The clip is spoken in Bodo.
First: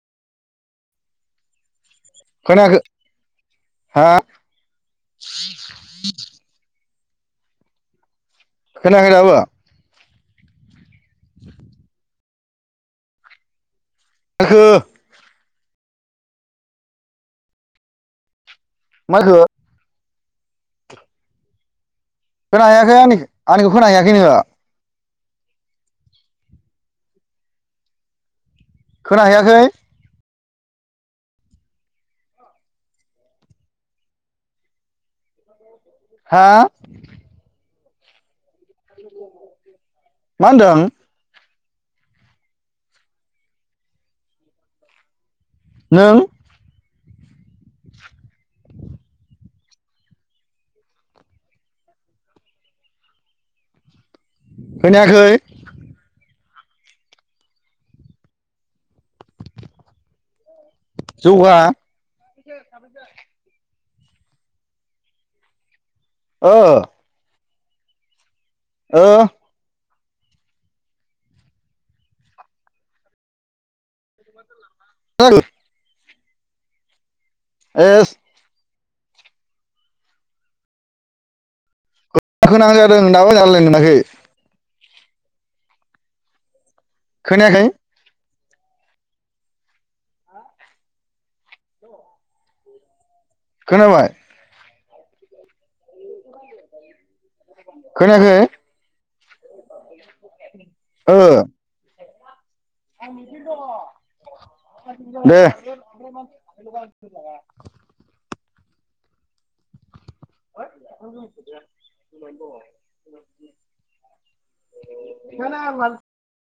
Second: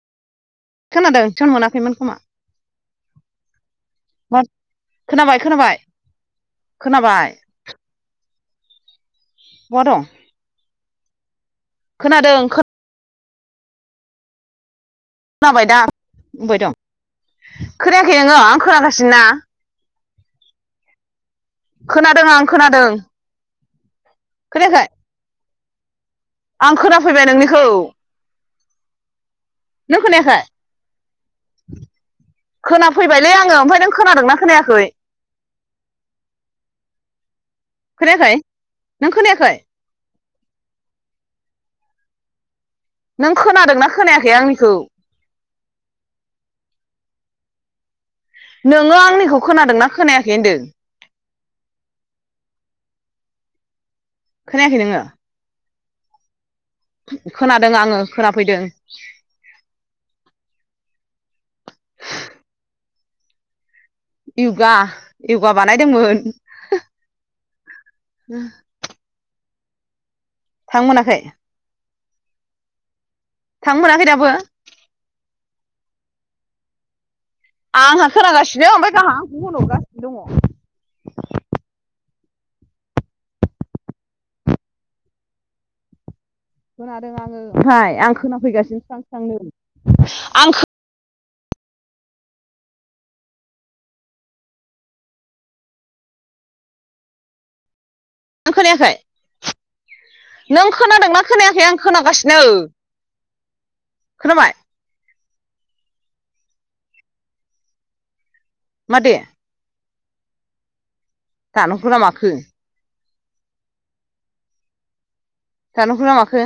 खोनादों नेटर मोनाखैमोन खोमा। खोनाखै। उम खोनाबाय खोनाबाय खोनाबाय। खोनायाखै दाबो। बहा दं। [unintelligible] खोनादों खो। ओखो। खोनाबाय दा, बुंबाय दं खोनायाखै नोङो आं खोनाखासिनो ना। माखो खोनादों आं। खोनादों खोनायाहैयाखै आंनिखो आंनि खो खोननाखै नोंडों। खोनायाखै? आं खोनाफैबाय नोंनिखौ। खोना हैयाखै? नों खोनायाखै? खोनाफैबायलै आङो ओमफ्राय नों खोनादोंना खोनायाखै? [inaudible] हा? खोनायाखै नों खोनायाखै? मा होनदों? नों खोनादोंना खोनायाखै आंनिखौ? नों नोङो आंनिखौ खोनादोंना खोनायाखै होनदो? खोनायाखै नोङो? खोनादों आङो खोनाफैदों। जौगा [inaudible] इउगा इउगा बानायदोंमोन। ओ। [inaudible] ओ। हां मोनाखै? हां मोनाखै दाबो? [inaudible] आंहा एस खोनागासिनो ओमफाय गावहा गनर गासिनो दङ। खोनथाबाय थादों दाबो मोजाङै रायलायनो मोनाखै खोनादों आङो खोनायाखै ओमफ्राय आं खोनाफैगासिनो स्रां स्रांनो आं खो खोनाबाय? खोनायाखै? खोनादों खोनायाखै नों ओ खोनादोंना खोनायाखै आं खोनागासिनो। खोनाबाय दे। मा दे? [inaudible] दानहरखो ना माखो? [unintelligible] दानहरखो ना माखो